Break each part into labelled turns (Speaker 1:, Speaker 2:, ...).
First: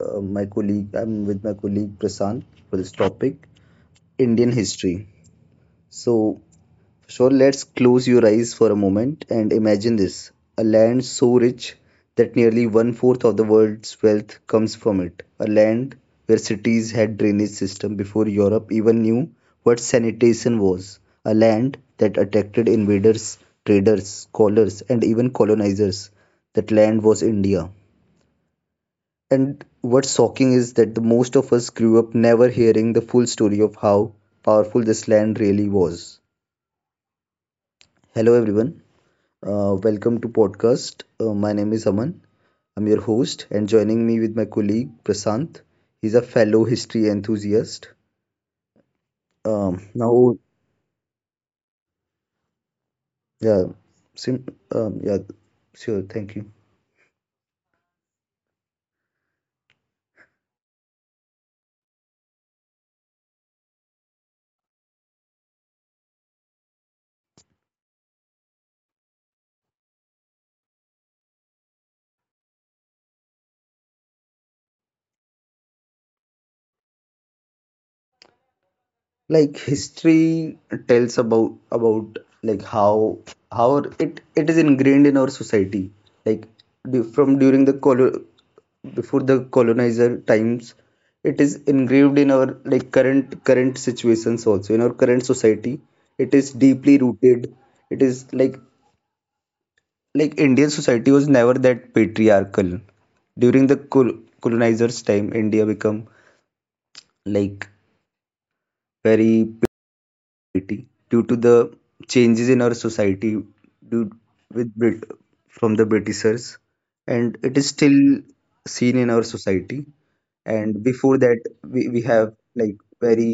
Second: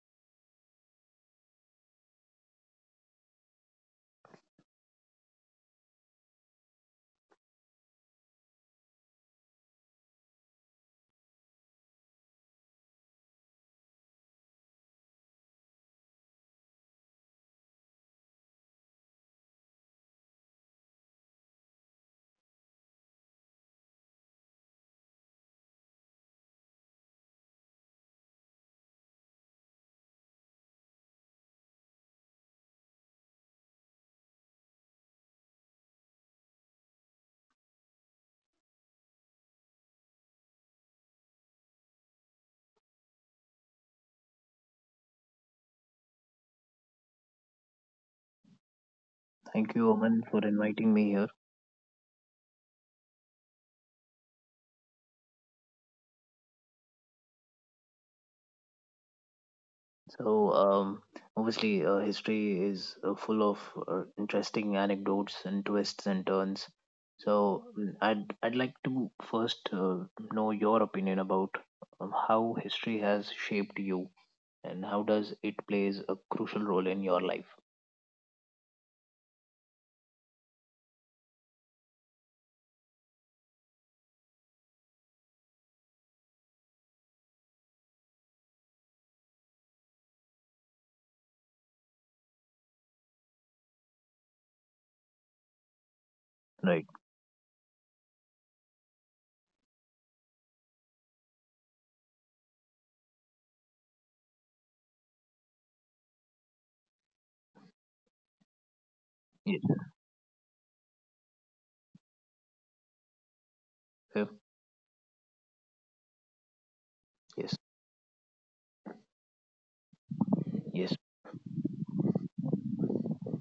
Speaker 1: my colleague I'm with my colleague Prasant for this topic, Indian history. So So let's close your eyes for a moment and imagine this, a land so rich that nearly one fourth of the world's wealth comes from it. A land where cities had drainage system before Europe even knew what sanitation was. A land that attracted invaders, traders, scholars, and even colonizers. That land was India. And what's shocking is that the most of us grew up never hearing the full story of how powerful this land really was. Hello everyone. Welcome to podcast. My name is Aman. I'm your host, and joining me with my colleague Prasant. He's a fellow history enthusiast.
Speaker 2: Thank you, Aman,
Speaker 1: Now,
Speaker 2: for inviting me here.
Speaker 1: yeah, sim- yeah, sure. Thank you.
Speaker 2: So, um, Obviously, history is full of interesting anecdotes and twists and turns. I'd like to first know your opinion about how history has shaped you and how does it plays a crucial role in your life.
Speaker 1: Like, history tells about like how it is ingrained in our society. Like, from during the before the colonizer times, it is engraved in our, like, current situations, also in our current society. It is
Speaker 2: Right.
Speaker 1: deeply rooted. It is like, indian society was never that patriarchal. During the colonizers time, india become, like, very
Speaker 2: Yes.
Speaker 1: petty due to the changes in our society, due
Speaker 2: Okay.
Speaker 1: with Brit- from the britishers, and
Speaker 2: Yes.
Speaker 1: it is still seen in our society. And
Speaker 2: Yes.
Speaker 1: before that, we have, like, very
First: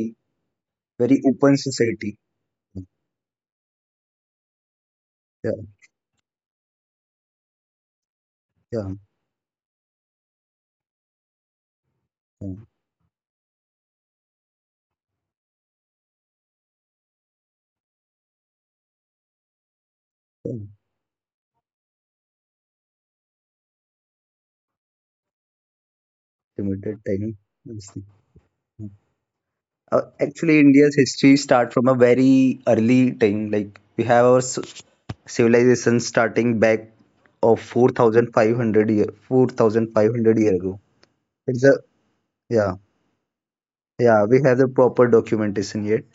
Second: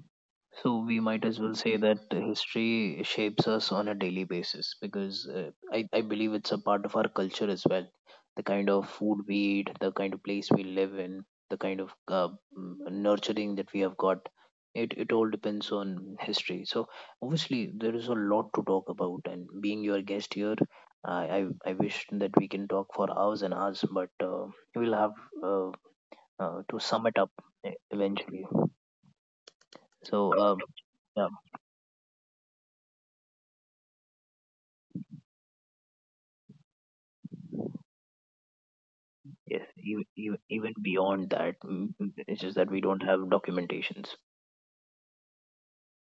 Speaker 2: So we
Speaker 1: very
Speaker 2: might as well
Speaker 1: open
Speaker 2: say that
Speaker 1: society.
Speaker 2: history shapes us on a daily basis because
Speaker 1: Yeah.
Speaker 2: I believe it's a part of our culture as well. The kind of
Speaker 1: Yeah.
Speaker 2: food we eat, the kind of place we live in, the kind of
Speaker 1: Yeah,
Speaker 2: nurturing that we have got, it all depends on history. So obviously there is a lot to talk about, and being your guest here,
Speaker 1: yeah.
Speaker 2: I wish that we can talk for hours and hours, but we'll have uh, to
Speaker 1: Limited
Speaker 2: sum it up
Speaker 1: time. Let's see.
Speaker 2: eventually. So,
Speaker 1: Actually, india's
Speaker 2: yeah.
Speaker 1: history start from a very early time, like we have our civilization starting back of 4500 year
Speaker 2: Yes,
Speaker 1: 4500 year ago.
Speaker 2: even beyond that,
Speaker 1: It's a
Speaker 2: it's just that
Speaker 1: Yeah.
Speaker 2: we don't have documentations.
Speaker 1: Yeah, we have the proper documentation, yet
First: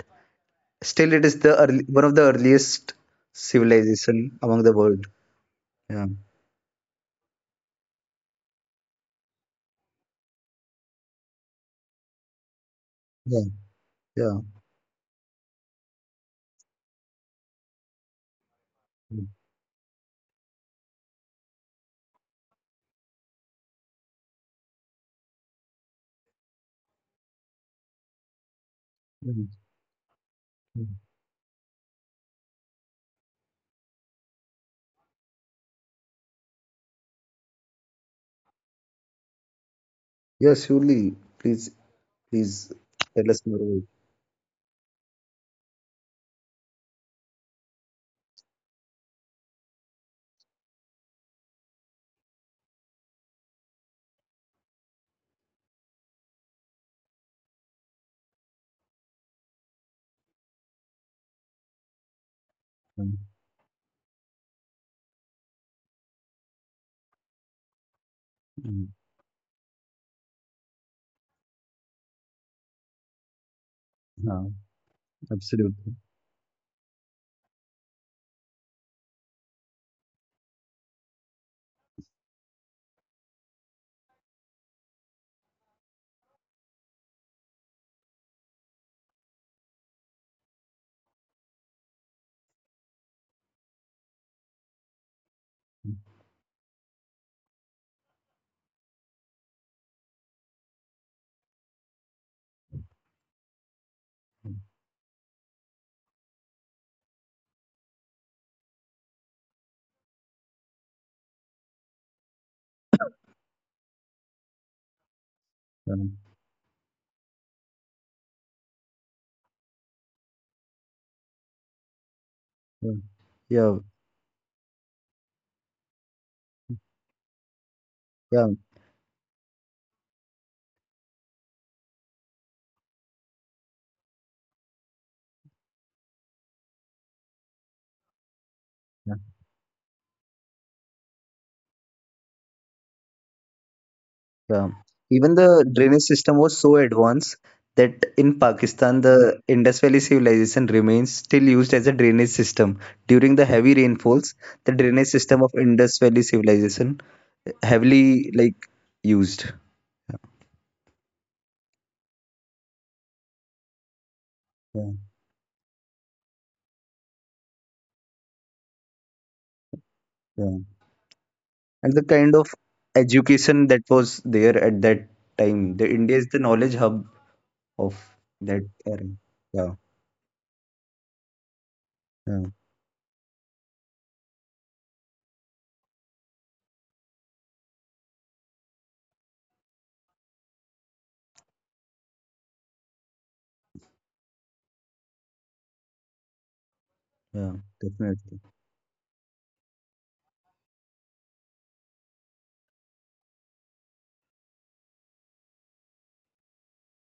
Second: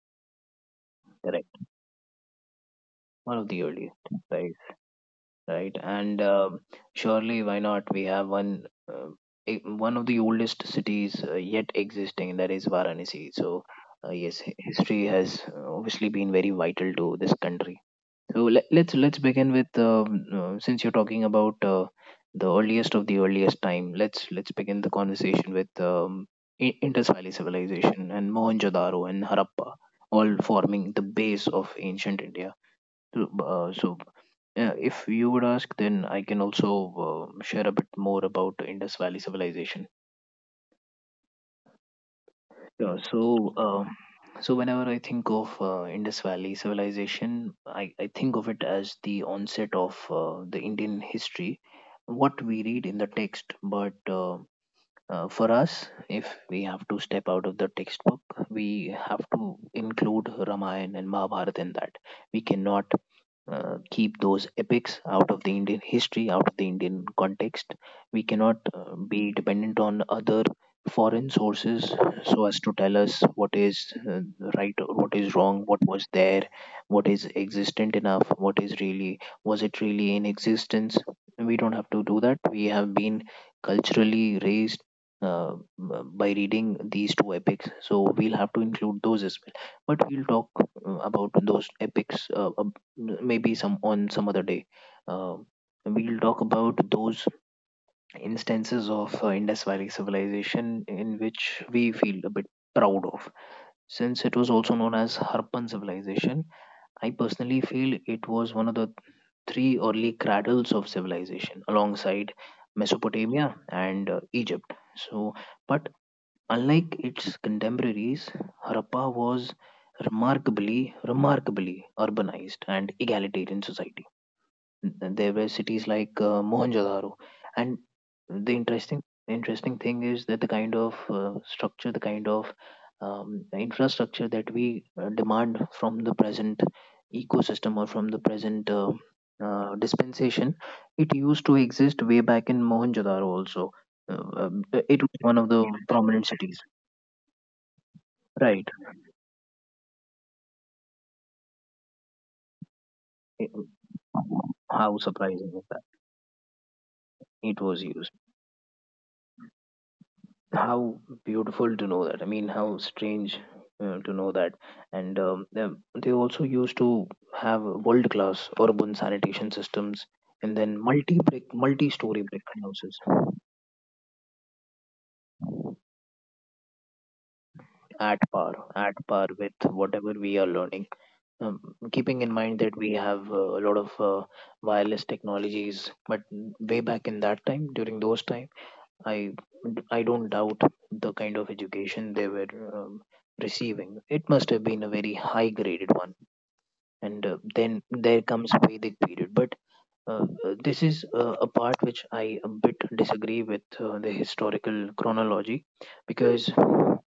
Speaker 1: still it is the
Speaker 2: Correct.
Speaker 1: early, one of the earliest
Speaker 2: One of the earliest,
Speaker 1: civilization
Speaker 2: right?
Speaker 1: among the world.
Speaker 2: Right.
Speaker 1: Yeah.
Speaker 2: And surely, why not? We have uh, one of the oldest cities yet existing, that is Varanasi.
Speaker 1: Yeah.
Speaker 2: So,
Speaker 1: Yeah.
Speaker 2: yes, history has obviously been very vital to this country. So let's
Speaker 1: Mm.
Speaker 2: begin with since you're talking about the earliest of the earliest time. Let's begin the conversation with Indus Valley civilization and Mohenjo-daro and
Speaker 1: Mm.
Speaker 2: Harappa, all forming
Speaker 1: Mm.
Speaker 2: the base of ancient India. So, uh, so if you would ask, then I can also share a bit more about Indus Valley civilization.
Speaker 1: Yes, surely. Please, please
Speaker 2: Yeah,
Speaker 1: tell us
Speaker 2: so,
Speaker 1: more about it.
Speaker 2: whenever I think of Indus Valley civilization, I think of it as the onset of the Indian history, what we read in the text. But for us, if we have to step out of the textbook, we have to include Ramayana and Mahabharata in that. We cannot
Speaker 1: Um,
Speaker 2: keep those epics out of the Indian history, out of the Indian context. We cannot
Speaker 1: mm,
Speaker 2: be dependent on other foreign sources, so as to tell us what is
Speaker 1: yeah,
Speaker 2: right or what is wrong, what
Speaker 1: absolutely.
Speaker 2: was there, what is existent enough, what is really, was it really in existence. We don't have to do that. We have been culturally raised uh, by reading these two epics, so we'll have to include those as well. But we'll talk about those epics, maybe some on some other day. Um we'll talk about those instances of Indus Valley civilization in which we feel a bit proud of. Since it was
Speaker 1: Um,
Speaker 2: also known as Harappan civilization, I personally feel it was one of the three early cradles of civilization alongside Mesopotamia and Egypt. So, but
Speaker 1: yeah,
Speaker 2: unlike its contemporaries, Harappa was remarkably, remarkably urbanized and egalitarian
Speaker 1: yeah,
Speaker 2: society. There were cities like Mohenjo-daro, and
Speaker 1: yeah,
Speaker 2: the interesting thing is that the kind of structure, the kind of infrastructure that we demand from the present ecosystem or from the present
Speaker 1: yeah,
Speaker 2: dispensation, it used to exist way back in Mohenjo-daro also. Uh,
Speaker 1: yeah.
Speaker 2: um, it was
Speaker 1: Even
Speaker 2: one
Speaker 1: the
Speaker 2: of the
Speaker 1: drainage system
Speaker 2: prominent
Speaker 1: was so
Speaker 2: cities,
Speaker 1: advanced that in
Speaker 2: right?
Speaker 1: Pakistan, the Indus Valley civilization remains still used as a drainage system. During the
Speaker 2: It-
Speaker 1: heavy rainfalls, the drainage
Speaker 2: how
Speaker 1: system of
Speaker 2: surprising is
Speaker 1: Indus
Speaker 2: that?
Speaker 1: Valley civilization
Speaker 2: It was used.
Speaker 1: heavily, like, used.
Speaker 2: How beautiful to know that. I mean, how strange to know that.
Speaker 1: Yeah,
Speaker 2: And they also used to have world class urban sanitation systems
Speaker 1: yeah.
Speaker 2: and then multi brick,
Speaker 1: And
Speaker 2: multi
Speaker 1: the
Speaker 2: story
Speaker 1: kind of
Speaker 2: brick houses
Speaker 1: education that was there at that time. The India is the knowledge hub of that
Speaker 2: at
Speaker 1: era.
Speaker 2: par with
Speaker 1: Yeah,
Speaker 2: whatever we are learning. Um, Keeping in
Speaker 1: yeah,
Speaker 2: mind that we have a lot of wireless technologies, but way back in that time, during those time, I I don't doubt the kind of education they were um, receiving. It must have been a very high graded one. And
Speaker 1: yeah,
Speaker 2: then there
Speaker 1: definitely.
Speaker 2: comes Vedic period. But this is a part which I a bit disagree with, the historical chronology, because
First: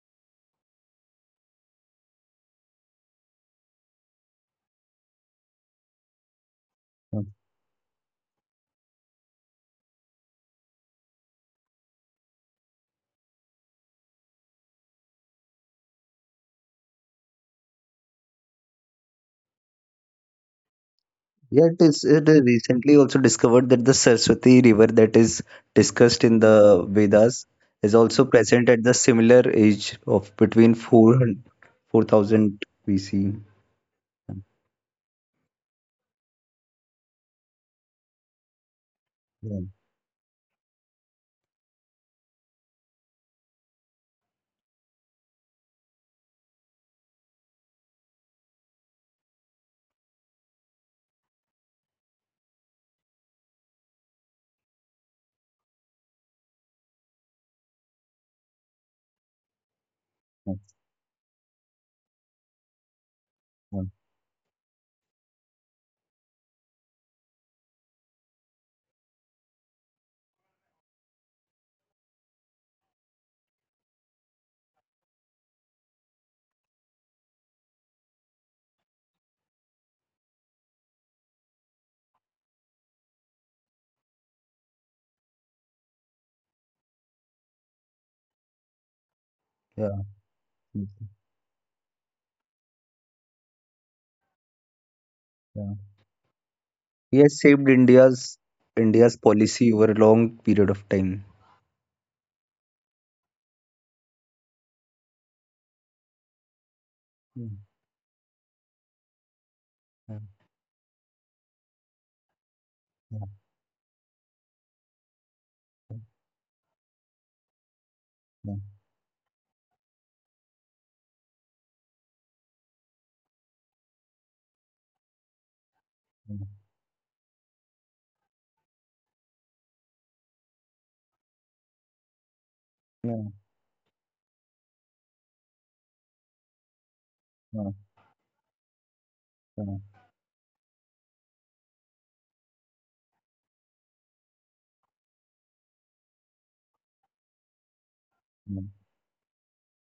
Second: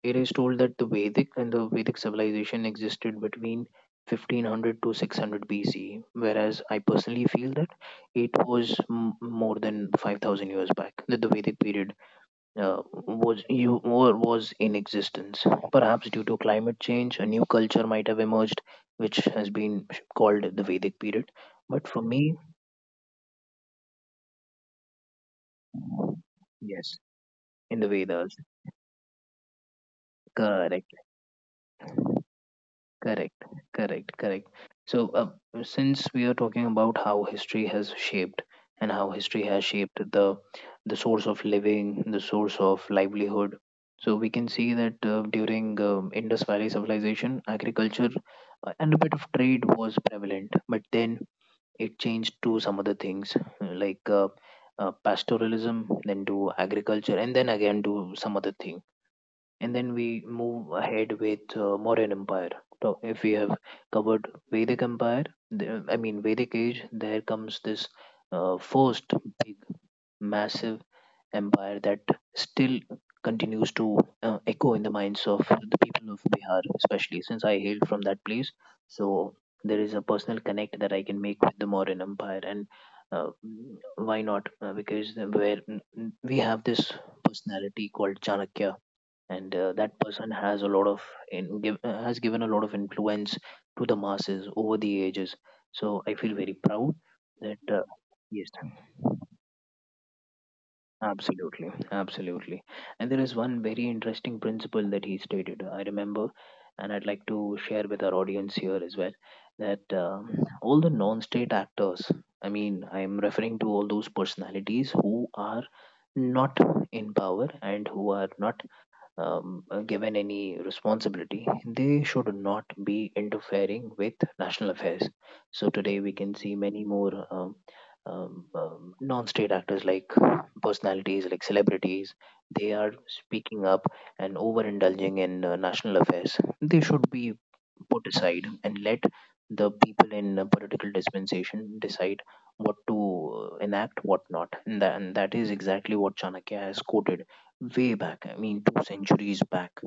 Speaker 2: it is told that the Vedic civilization existed between 1500 to 600 BC, whereas I
Speaker 1: Yeah.
Speaker 2: personally feel that it was more than 5,000 years back that the Vedic period was you or was in existence. Perhaps due to climate change, a new culture might have emerged, which has been called the Vedic period.
Speaker 1: Yeah, it
Speaker 2: But for
Speaker 1: is. It
Speaker 2: me,
Speaker 1: is recently also discovered that the Saraswati River that is discussed in the
Speaker 2: yes,
Speaker 1: Vedas
Speaker 2: in the
Speaker 1: is also
Speaker 2: Vedas,
Speaker 1: present at the similar age of between
Speaker 2: correct.
Speaker 1: 400 4000 BC.
Speaker 2: Correct, correct,
Speaker 1: Yeah,
Speaker 2: correct. So, since we are talking about how history has shaped and how history
Speaker 1: yeah,
Speaker 2: has shaped the source of living, the source of livelihood, so we can see that during Indus Valley civilization, agriculture and a bit of trade was prevalent, but then it changed to some other things, like pastoralism, then to agriculture, and then again to some other thing, and then we
Speaker 1: yeah,
Speaker 2: move ahead with Mauryan Empire. So if we have covered Vedic Empire, I mean Vedic Age, there comes this first big, massive empire that still continues to echo in the minds of the people of Bihar, especially since I hail from that place. So there is a personal connect that I can make with the Mauryan Empire, and uh, why not? Because where we have this personality called Chanakya, and
Speaker 1: yeah,
Speaker 2: that person has a
Speaker 1: yeah,
Speaker 2: lot of, has given a lot of influence to the masses over the ages.
Speaker 1: yeah.
Speaker 2: So I feel very proud
Speaker 1: He has shaped
Speaker 2: that,
Speaker 1: India's
Speaker 2: yes,
Speaker 1: India's policy over a long period of time.
Speaker 2: absolutely, absolutely. And there is one very interesting principle that he stated, I remember, and I'd like to share with our audience here as well, that
Speaker 1: Yeah,
Speaker 2: all the non-state actors, I mean, I'm
Speaker 1: yeah,
Speaker 2: referring to all those personalities who are
Speaker 1: yeah,
Speaker 2: not in power and who are
Speaker 1: yeah,
Speaker 2: not given any responsibility, they should not be interfering with national affairs. So today we can see many more non-state actors like personalities, like celebrities. They are
Speaker 1: yeah,
Speaker 2: speaking up and overindulging in national affairs. They should be
Speaker 1: yeah,
Speaker 2: put aside and let the people in political dispensation decide what to enact, what not. And that is exactly what Chanakya has quoted way back, I mean 2 centuries back,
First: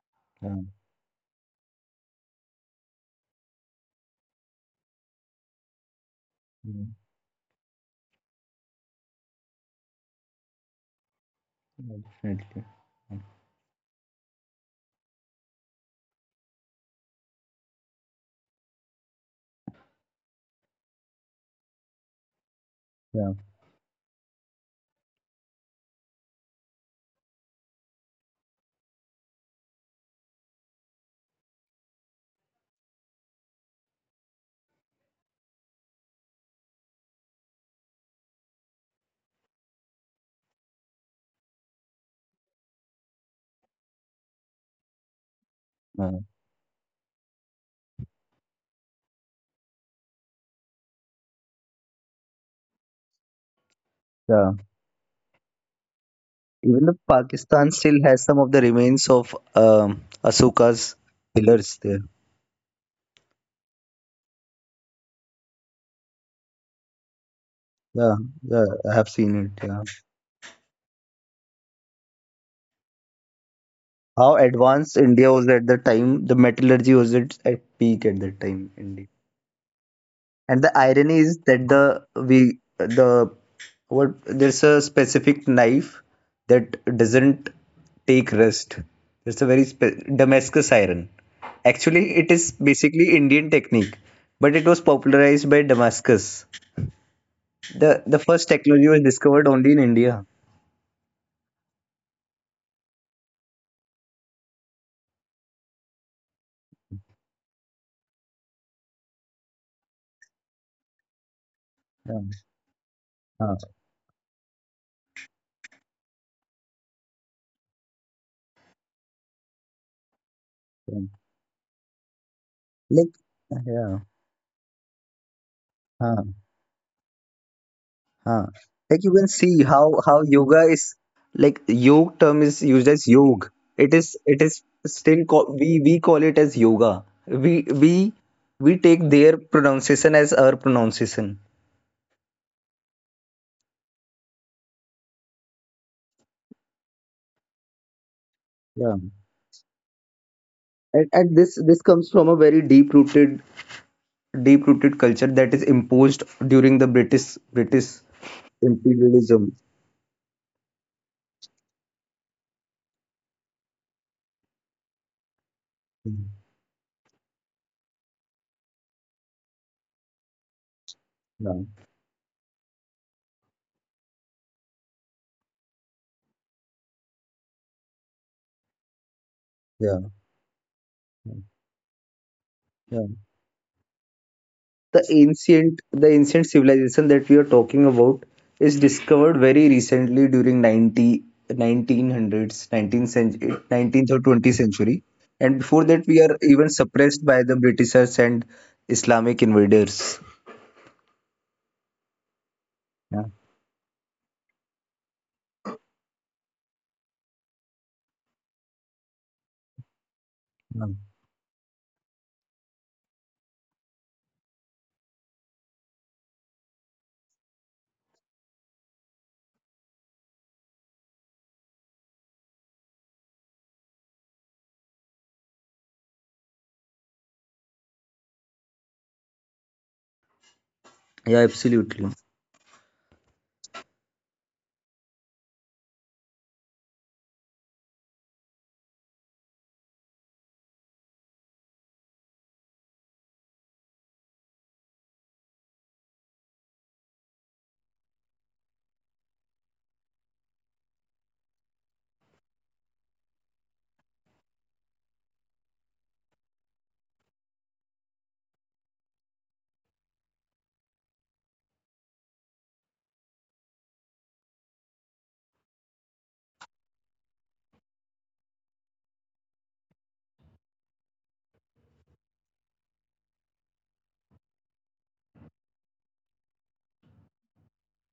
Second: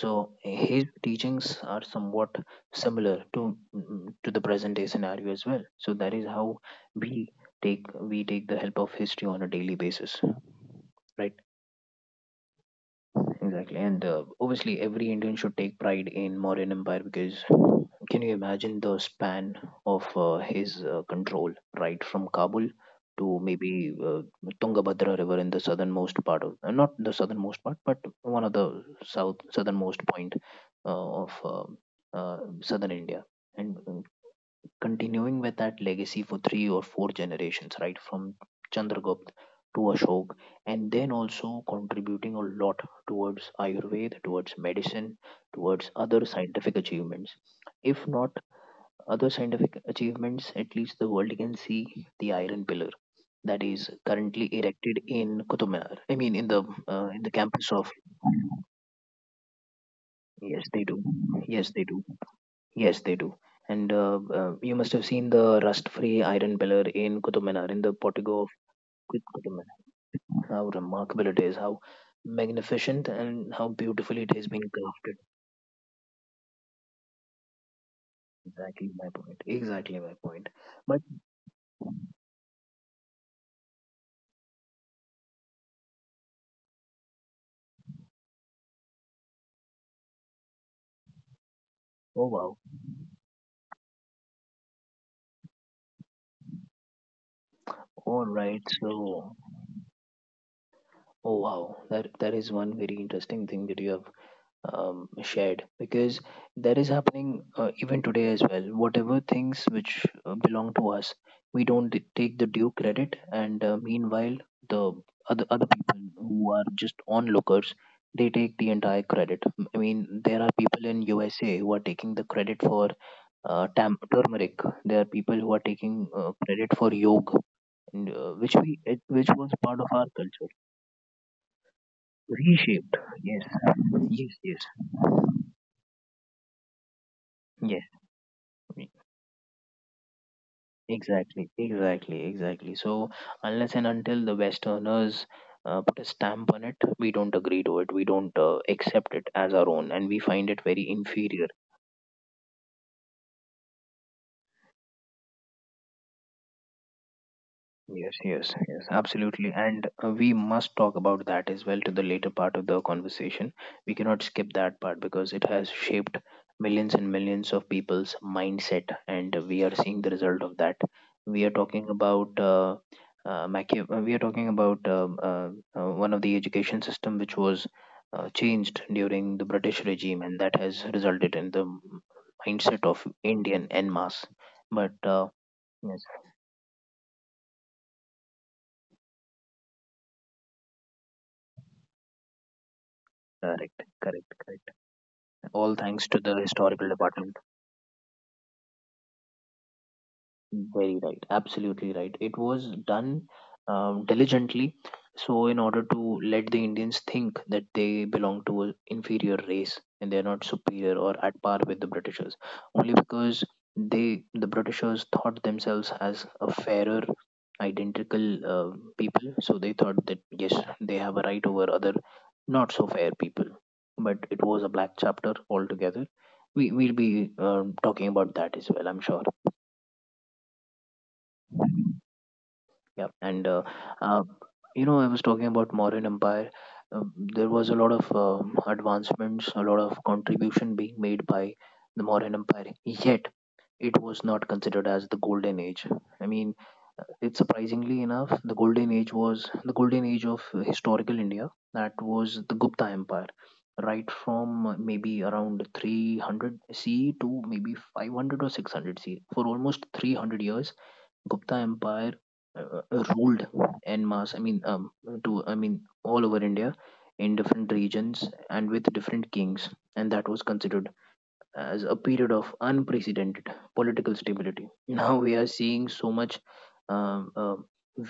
Speaker 2: so
Speaker 1: yeah,
Speaker 2: his teachings are somewhat similar to to the present day scenario as well. So that is how
Speaker 1: yeah.
Speaker 2: we we take the help of history on a daily basis, right?
Speaker 1: Definitely.
Speaker 2: Exactly. And obviously, every Indian should take pride in Mauryan Empire, because can you imagine the span of his control, right, from Kabul
Speaker 1: Yeah,
Speaker 2: to maybe Tungabhadra River in the southernmost part of, not the southernmost part, but one of the southernmost point of southern India, and continuing with that legacy for 3 or 4 generations, right, from Chandragupta to Ashok, and then also contributing a lot towards Ayurveda, towards medicine, towards
Speaker 1: yeah,
Speaker 2: other scientific achievements. If not other scientific achievements, at least the world can see the iron pillar that is currently
Speaker 1: yeah.
Speaker 2: erected in Qutub Minar. I mean, in the
Speaker 1: Even though
Speaker 2: uh, in the
Speaker 1: Pakistan
Speaker 2: campus of.
Speaker 1: still has some of the remains of
Speaker 2: Yes, they
Speaker 1: Asuka's
Speaker 2: do. Yes,
Speaker 1: pillars
Speaker 2: they
Speaker 1: there.
Speaker 2: do. Yes, they do. And you must have seen the rust-free iron pillar in Qutub Minar, in the
Speaker 1: Yeah,
Speaker 2: portico of
Speaker 1: yeah, I have seen
Speaker 2: Qutub
Speaker 1: it. Yeah.
Speaker 2: Minar. How remarkable it is, how magnificent and how beautifully
Speaker 1: How
Speaker 2: it has been
Speaker 1: advanced
Speaker 2: crafted.
Speaker 1: India was at the time, the metallurgy was at peak at that time.
Speaker 2: Exactly
Speaker 1: India.
Speaker 2: my point. Exactly my point.
Speaker 1: And the
Speaker 2: But
Speaker 1: irony is that the we the what there's a specific knife that doesn't take rest. It's a very Damascus iron. Actually,
Speaker 2: oh,
Speaker 1: it is
Speaker 2: wow.
Speaker 1: basically Indian technique, but it was popularized by Damascus. The
Speaker 2: All
Speaker 1: first
Speaker 2: right.
Speaker 1: technology was
Speaker 2: So,
Speaker 1: discovered only in India.
Speaker 2: oh, wow. That is one very interesting thing that you have shared, because that is happening even today as well. Whatever things which belong to us, we don't
Speaker 1: Yeah.
Speaker 2: take the due credit,
Speaker 1: हाँ,
Speaker 2: and meanwhile, the other people who are just onlookers, they take the entire credit. I mean, there are people in
Speaker 1: yeah.
Speaker 2: USA who are taking the credit for
Speaker 1: Like, yeah.
Speaker 2: turmeric. There are people who are taking
Speaker 1: हाँ.
Speaker 2: credit for yoga,
Speaker 1: Huh.
Speaker 2: which
Speaker 1: Like, you can
Speaker 2: which was
Speaker 1: see
Speaker 2: part
Speaker 1: how
Speaker 2: of our
Speaker 1: how
Speaker 2: culture,
Speaker 1: yoga is, like, yog term is used
Speaker 2: reshaped.
Speaker 1: as yog.
Speaker 2: Yes,
Speaker 1: It is
Speaker 2: yes,
Speaker 1: it is
Speaker 2: yes.
Speaker 1: still call, we call it as yoga. We
Speaker 2: Yes.
Speaker 1: take their pronunciation as our pronunciation.
Speaker 2: Exactly, exactly, exactly. So, unless and until the Westerners put a stamp on it, we don't agree to it. We don't
Speaker 1: Yeah.
Speaker 2: accept it as our own, and we find it very
Speaker 1: And
Speaker 2: inferior.
Speaker 1: this comes from a very deep rooted culture that is imposed during the British
Speaker 2: Yes, yes, yes,
Speaker 1: imperialism.
Speaker 2: absolutely. And we must talk about that as well, to the later part of the conversation. We cannot skip that part because it has shaped millions and millions of people's mindset, and we are seeing the result of that. We
Speaker 1: Yeah.
Speaker 2: are talking about uh, we are talking about one of the education system which was changed during the British
Speaker 1: Yeah.
Speaker 2: regime, and that has resulted in the mindset
Speaker 1: Yeah.
Speaker 2: of Indian en masse. But
Speaker 1: the ancient
Speaker 2: yes,
Speaker 1: the ancient civilization that we are talking about is discovered very recently during 19th century,
Speaker 2: correct,
Speaker 1: 19th or
Speaker 2: correct,
Speaker 1: 20th
Speaker 2: correct.
Speaker 1: century. And
Speaker 2: All
Speaker 1: before that
Speaker 2: thanks
Speaker 1: we
Speaker 2: to
Speaker 1: are
Speaker 2: the
Speaker 1: even
Speaker 2: historical
Speaker 1: suppressed
Speaker 2: department.
Speaker 1: by the britishers and islamic invaders.
Speaker 2: Very right, absolutely right. It was
Speaker 1: Yeah.
Speaker 2: done diligently, so in order to let the Indians think that they belong to an inferior race and they are not
Speaker 1: Yeah,
Speaker 2: superior or at par with the Britishers, only because the Britishers thought themselves as a fairer, identical people, so they thought that yes, they have a right over other not so fair people. But it was a black chapter altogether. We will be talking about that as well, I'm sure.
Speaker 1: yeah, absolutely,
Speaker 2: Yeah. Uh, I was talking about Mauryan empire. There was a lot of advancements, a lot of contribution being made by the Mauryan empire. Yet, it was not considered as the golden age. I mean, it's surprisingly enough, the golden age was the golden age of historical India. That was the Gupta Empire, right from maybe around 300 CE to maybe 500 or 600 CE. For almost 300 years, Gupta Empire ruled en masse. All over India, in different regions and with different kings, and that was considered as a period of unprecedented political stability. Now we are seeing so much um, uh,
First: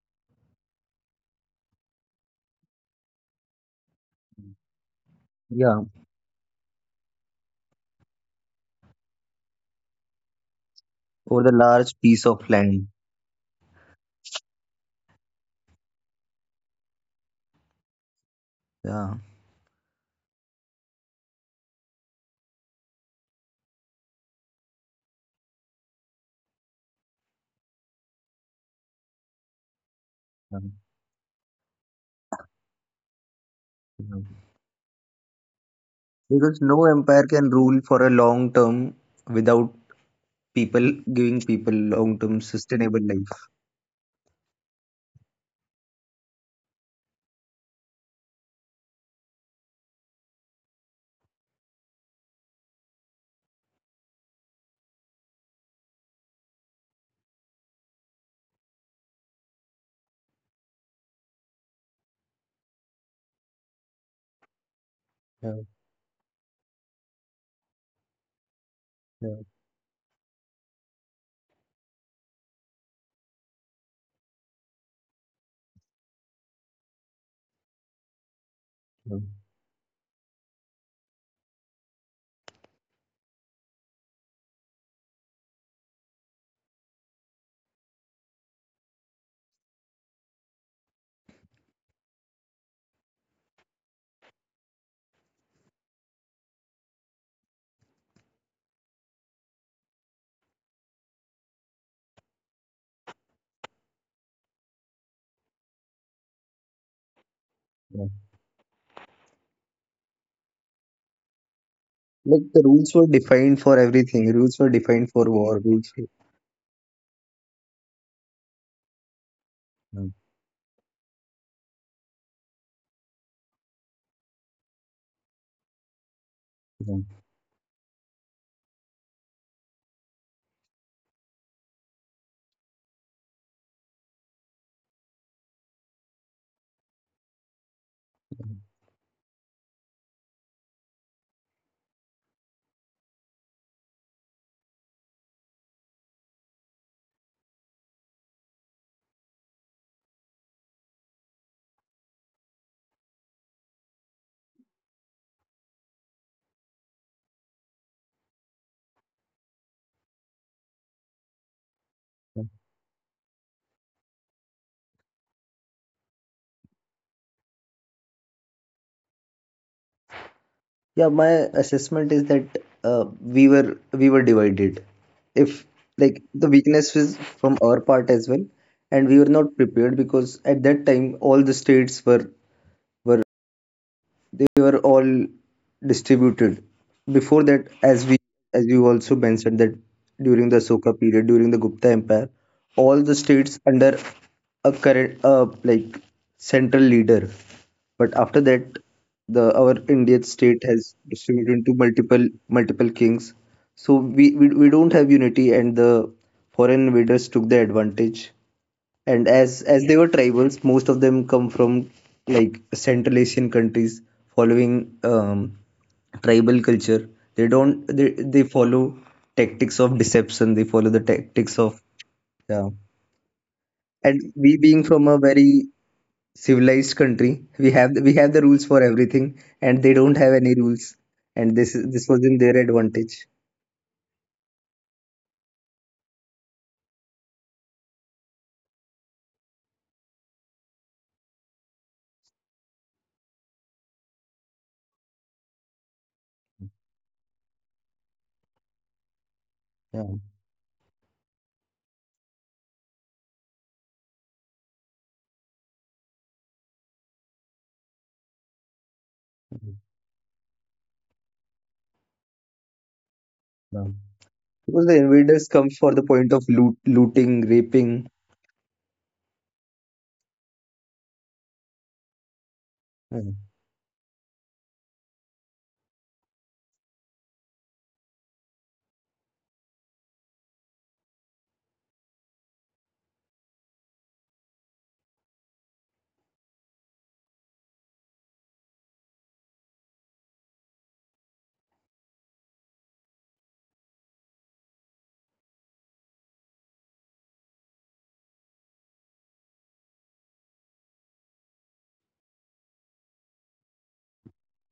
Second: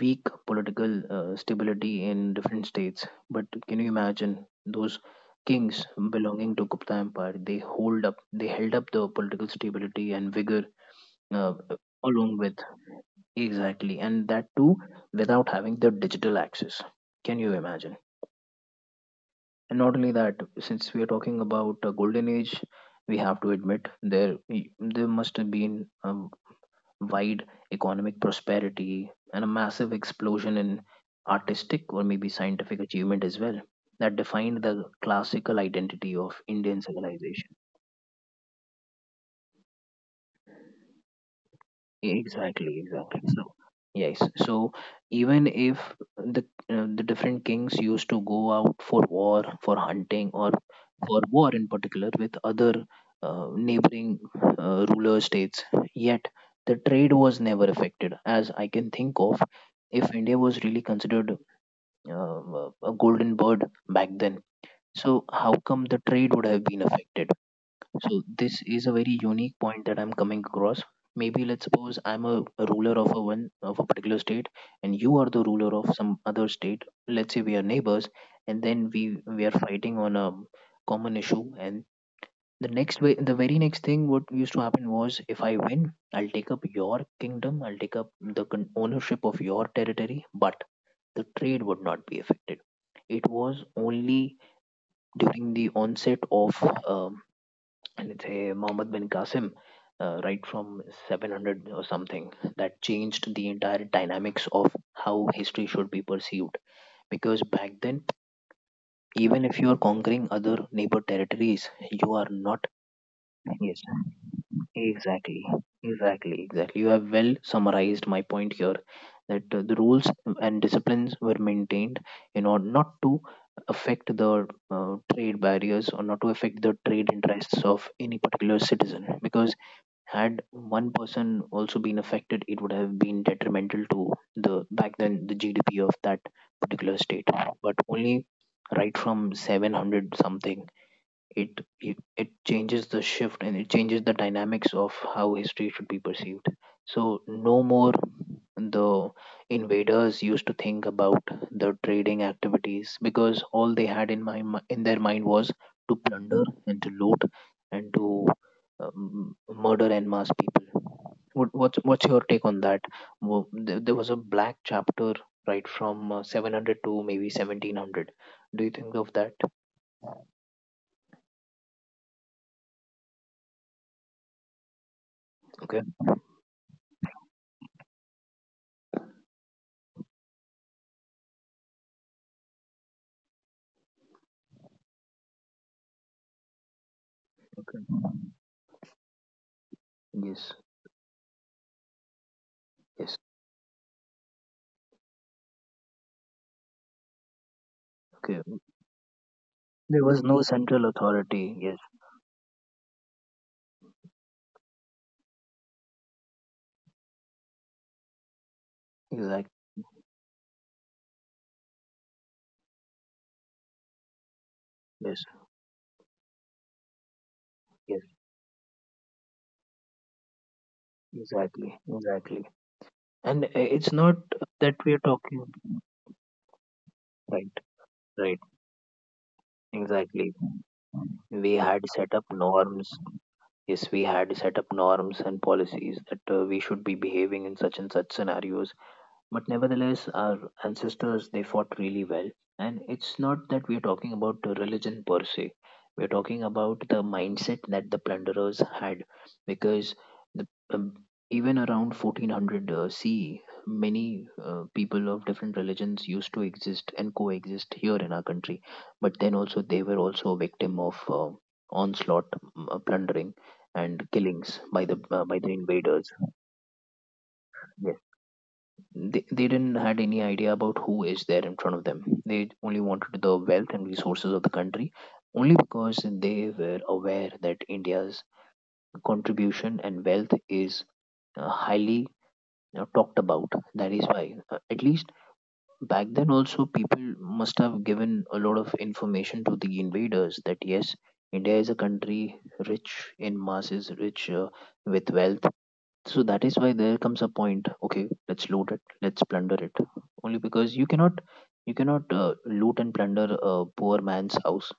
Speaker 2: weak political stability in different states. But can you imagine those
Speaker 1: yeah,
Speaker 2: kings belonging to Gupta Empire? They hold up, they held up the political stability and vigor,
Speaker 1: over the
Speaker 2: uh,
Speaker 1: large piece
Speaker 2: along
Speaker 1: of
Speaker 2: with,
Speaker 1: land.
Speaker 2: exactly, and that too without having the digital access. Can you imagine?
Speaker 1: Yeah,
Speaker 2: And not only that, since we are talking about a golden age, we have to admit there must have been a wide economic prosperity and a massive
Speaker 1: yeah,
Speaker 2: explosion in artistic or maybe scientific achievement as well that
Speaker 1: yeah.
Speaker 2: defined the classical identity of
Speaker 1: Because no
Speaker 2: indian
Speaker 1: empire can
Speaker 2: civilization.
Speaker 1: rule for a long term without people giving people long term
Speaker 2: Exactly,
Speaker 1: sustainable
Speaker 2: exactly.
Speaker 1: life.
Speaker 2: So, yes. So, even if the the different kings used to go out for war, for hunting, or for war in particular with other neighboring ruler states, yet the trade was never affected. As I can think of, if India was really considered a golden bird back then, so how
Speaker 1: Yeah,
Speaker 2: come the trade would have been affected? So this is a very
Speaker 1: yeah,
Speaker 2: unique point that I'm coming across. Maybe let's suppose I'm a ruler of a one of a particular state, and you are the ruler of some other state. Let's say we are neighbors, and then we
Speaker 1: yeah.
Speaker 2: we are fighting on a common issue. And the next way, the very next thing, what used to happen was, if I win, I'll take up your kingdom, I'll take up the ownership of your territory, but the trade would not be affected. It was only during the onset of um and it's a Muhammad bin Qasim, right from 700 or something, that changed the entire dynamics of how history should be perceived. Because back then,
Speaker 1: Yeah.
Speaker 2: even if you are conquering other neighbor territories, you are
Speaker 1: Like, the
Speaker 2: not.
Speaker 1: rules were defined for
Speaker 2: Yes,
Speaker 1: everything. Rules were defined for
Speaker 2: exactly,
Speaker 1: war.
Speaker 2: exactly. You have well summarized my point here that the rules
Speaker 1: Yeah,
Speaker 2: and disciplines were maintained in order not to affect the trade barriers or not to affect the
Speaker 1: yeah,
Speaker 2: trade interests of any particular citizen because had one person also been affected, it would have been detrimental to the back then the GDP of that particular state. But only
Speaker 1: yeah,
Speaker 2: right from 700 something it changes the shift and it changes the dynamics of how history should be perceived, so no more the invaders used to think about the trading activities because all they had in in their mind was to plunder and to loot and to um, murder and mass people. What's your
Speaker 1: yeah.
Speaker 2: take on that? There was a black chapter right from 700 to maybe 1700. Do you think of that?
Speaker 1: Yeah, my assessment is that we were divided. If,
Speaker 2: Okay.
Speaker 1: like, the weakness was from our part as well, and we were not prepared because at that time all the states were they were all distributed. Before that,
Speaker 2: Okay.
Speaker 1: as you also mentioned that during
Speaker 2: Yes.
Speaker 1: the Soka period, during the Gupta Empire, all the
Speaker 2: Yes.
Speaker 1: states under a current, like, central leader. But after
Speaker 2: Okay.
Speaker 1: that, the our
Speaker 2: There
Speaker 1: Indian
Speaker 2: was no
Speaker 1: state
Speaker 2: central
Speaker 1: has
Speaker 2: authority.
Speaker 1: distributed into
Speaker 2: Yes.
Speaker 1: multiple kings. So we don't have unity, and the foreign invaders took the advantage. And
Speaker 2: Exactly.
Speaker 1: as they were tribals, most of them come from like Central Asian countries following
Speaker 2: Yes.
Speaker 1: tribal culture. They don't
Speaker 2: Yes.
Speaker 1: they follow tactics of deception. They follow the tactics
Speaker 2: Exactly.
Speaker 1: of,
Speaker 2: Exactly.
Speaker 1: yeah.
Speaker 2: And it's not
Speaker 1: And we
Speaker 2: that
Speaker 1: being
Speaker 2: we are
Speaker 1: from a
Speaker 2: talking.
Speaker 1: very civilized country,
Speaker 2: Right.
Speaker 1: we have the
Speaker 2: Right.
Speaker 1: rules for everything, and they don't have
Speaker 2: Exactly.
Speaker 1: any rules.
Speaker 2: We
Speaker 1: And
Speaker 2: had
Speaker 1: this
Speaker 2: set
Speaker 1: was
Speaker 2: up
Speaker 1: in their
Speaker 2: norms.
Speaker 1: advantage.
Speaker 2: Yes, we had set up norms and policies that we should be behaving in such and such scenarios. But nevertheless, our ancestors, they fought really well, and it's not that we're talking about the religion per se. We're talking about the mindset that the plunderers had, because
Speaker 1: Yeah,
Speaker 2: the, um, even around 1400 ce, many people of different religions used to exist and coexist here in our country, but then also they were also a victim of onslaught, plundering
Speaker 1: yeah.
Speaker 2: and killings
Speaker 1: Because the
Speaker 2: by the
Speaker 1: invaders come for the
Speaker 2: invaders. Yes,
Speaker 1: point of loot, looting, raping.
Speaker 2: they didn't had any idea about who is there in front of them. They only wanted
Speaker 1: Yeah.
Speaker 2: the wealth and resources of the country, only because they were aware that india's contribution and wealth is highly talked about. That is why, at least back then also, people must have given a lot of information to the invaders that yes, india is a country rich in masses, rich with wealth. So that is why there comes a point. Okay, let's loot it. Let's plunder it. Only because you cannot, loot and plunder a poor man's house.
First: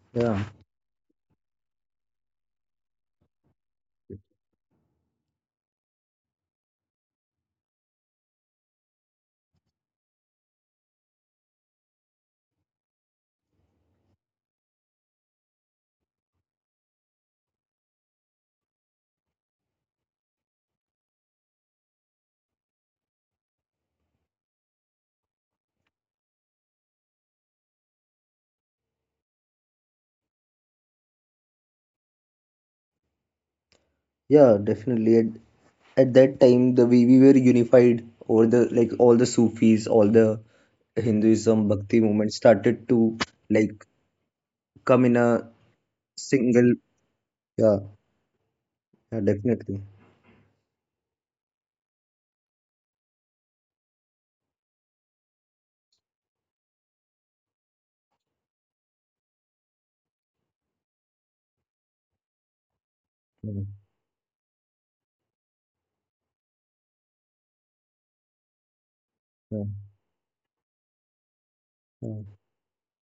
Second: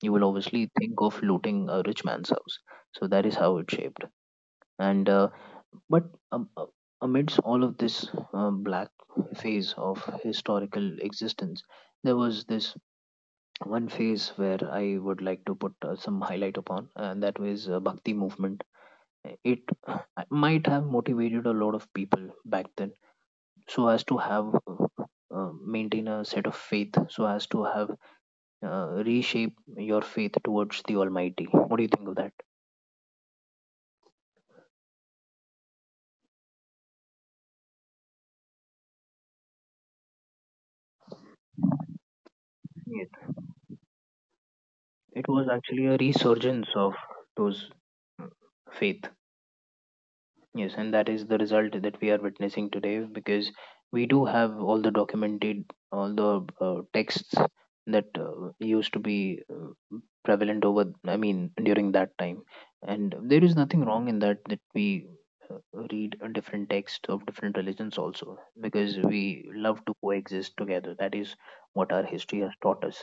Speaker 2: You will
Speaker 1: Yeah.
Speaker 2: obviously think of looting a rich man's house. So that is how it shaped. And but um, uh, amidst all of this black phase of historical existence, there was this one phase where I would like to put some highlight upon, and that was Bhakti movement. It might have motivated a lot of people back then so as to have maintain a set of faith, so as to have reshape your faith towards the almighty. What do you think of that?
Speaker 1: Yeah, definitely. At that time, we were unified. All the, like, all the Sufis, all the Hinduism bhakti movement started
Speaker 2: Yes,
Speaker 1: to, like, come in
Speaker 2: it was
Speaker 1: a
Speaker 2: actually a resurgence
Speaker 1: single.
Speaker 2: of those
Speaker 1: Yeah,
Speaker 2: faith.
Speaker 1: yeah, definitely.
Speaker 2: Yes, and that is the result that we are witnessing today because we do have all the documented, all the texts that used to be prevalent over, I mean, during that time. And there is
Speaker 1: Yeah,
Speaker 2: nothing wrong in that, that we uh, read a different text of different religions also because we
Speaker 1: yeah,
Speaker 2: love to coexist together. That is what our
Speaker 1: yeah.
Speaker 2: history has taught us.